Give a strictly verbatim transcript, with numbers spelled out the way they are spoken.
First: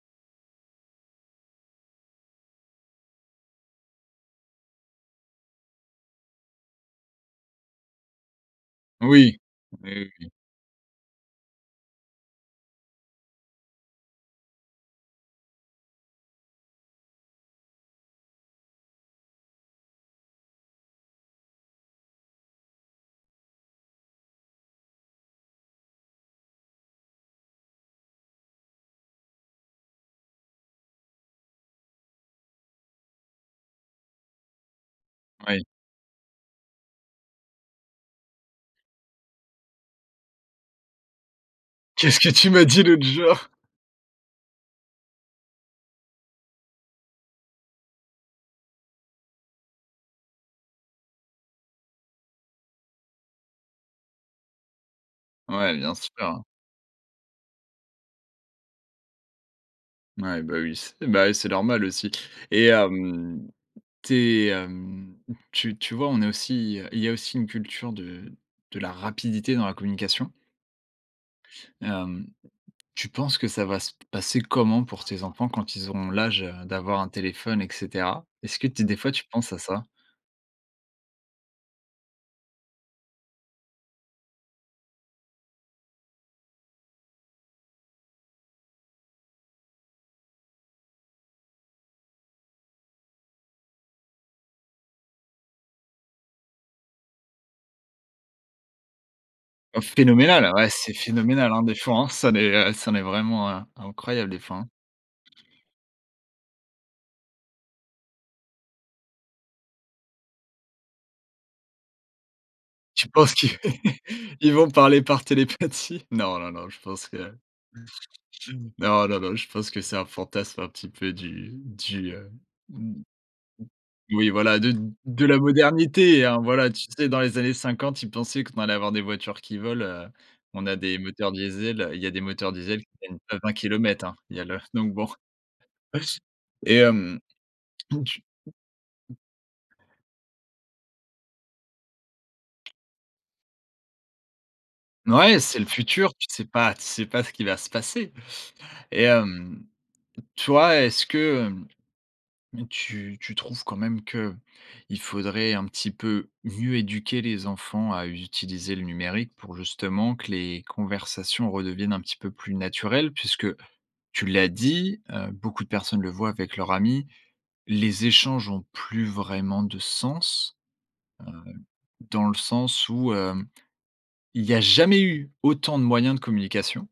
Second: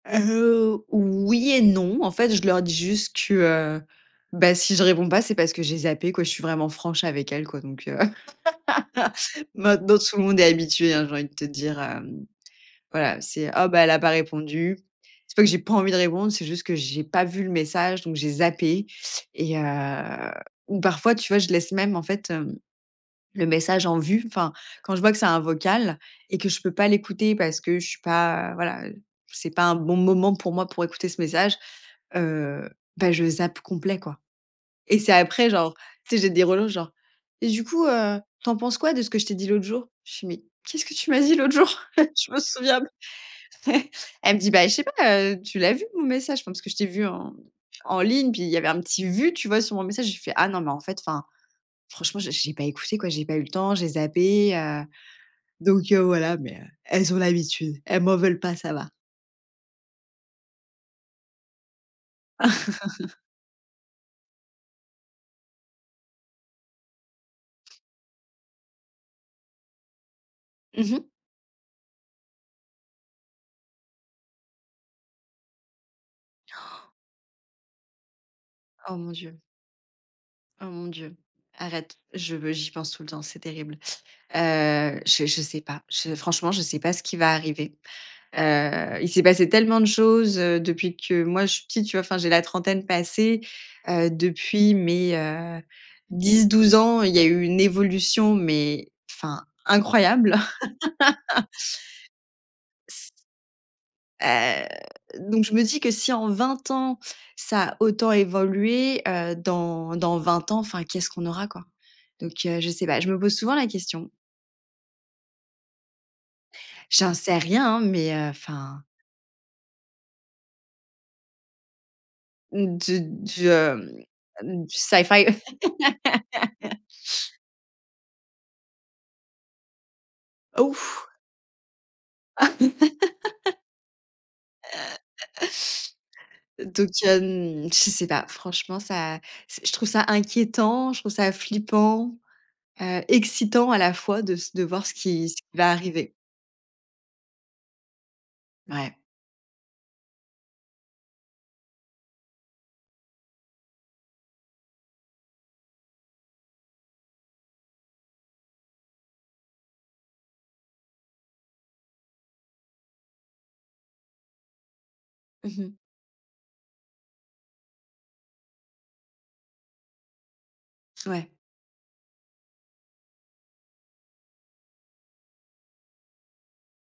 Ah, heu, oui et non. En fait, je leur dis juste que, heu, ben si je réponds pas, c'est parce que j'ai zappé quoi. Je suis vraiment franche avec elles quoi donc, heu. Oui. Oui, Maintenant oui, tout le oui. monde est habitué, hein, j'ai envie de te dire, hem. Voilà, c'est: «Oh, bah, elle a pas répondu». C'est pas que j'ai pas envie de répondre, c'est juste que j'ai pas vu le message, donc j'ai zappé et heu ou parfois, tu vois, je laisse même en fait, hem, le message en vue. Enfin, quand je vois que c'est un vocal et que je peux pas l'écouter parce que je suis pas voilà, c'est pas un bon moment pour moi pour écouter ce message. Heu, ben je zappe complet quoi et c'est après Oui. genre, tu sais j'ai des relances genre: «et du coup, heu, tu en penses quoi de ce que je t'ai dit l'autre jour?» Je fais: «Mais, qu'est-ce que tu m'as dit l'autre jour? Qu'est-ce que Je me tu m'as souviens dit p». l'autre jour? Elle me dit: «Ben je sais pas, heu, tu l'as vu mon message, je pense que je t'ai vu en en ligne, puis il y avait un petit vu, tu vois sur mon message», je lui fait: «Ah non, mais en fait enfin, franchement, j'ai j'ai pas écouté quoi, j'ai pas eu le temps, j'ai zappé, heu». Ouais Donc, bien heu, sûr, voilà, hein. mais, heu, elles, ont l'habitude, elles m'en veulent pas, ça va. Ouais, bah, oui c'est ben oui c'est normal aussi et hem, tu es hem, tu tu vois, on est aussi, heu il y a aussi une culture de de la rapidité dans la communication. Mmh mh. Hem, tu penses que ça va se passer comment pour tes enfants quand ils auront l'âge, heu, Han. d'avoir un téléphone et cetera? Est ce que tu es des Oh fois mon tu Dieu. penses à ça? Oh mon Dieu. Arrête, je veux j'y pense tout le temps, c'est terrible. Heu, je je sais pas. Je franchement, je sais pas ce qui va arriver. Heu, il s'est passé tellement de choses, heu, depuis que moi, je suis petite, tu vois, enfin, j'ai la trentaine passée. Heu, depuis mes, heu, dix-douze ans, il y eu une évolution, mais enfin Oh incroyable. phénoménal, ouais, c'est phénoménal, hein, des fois, hein, ça n'est ça en est S vraiment in incroyable des fois, Heu, hein. donc je me dis que: «Si en vingt ans, ça a autant évolué, heu, dans dans vingt ans, enfin qu'est-ce qu'on aura quoi?» Donc, heu, je sais pas. Tu Je me pose penses que, souvent la question. ils vont parler par télépathie? Non, non, non, je pense J'en que. sais rien hein, mais, heu, enfin Non non non, je pense que c'est un fantasme un petit peu du du heu Mmh d de du, d Oui, voilà, hem, de du syfy. de la modernité, hein. Voilà, tu sais, dans les années cinquante, ils pensaient qu'on allait avoir des voitures qui volent, heu. On Oh a des ouf! moteurs diesel, heu, il y a des moteurs diesel qui tiennent pas vingt kilomètres, hein. Il y a le donc bon. Et Donc, mmh, hem, je donc sais tu pas. Franchement, h h ça, s je trouve ça inquiétant, je trouve ça flippant, heu, excitant à la fois de s de voir ce N qui ce ouais, qui c'est le va arriver. futur, tu sais pas tu sais pas ce qui va se passer Ouais. et hem, toi, est-ce que, hem, tu tu trouves quand même qu'il faudrait un petit peu mieux éduquer les enfants à utiliser le numérique pour justement que les conversations redeviennent un petit peu plus naturelles? Puisque tu l'as dit, heu, Mmh beaucoup de mh. personnes le voient avec leurs amis, les échanges ont plus vraiment de sens. Ouais. Hem, dans le sens où, heu, il y a jamais eu autant de moyens de communication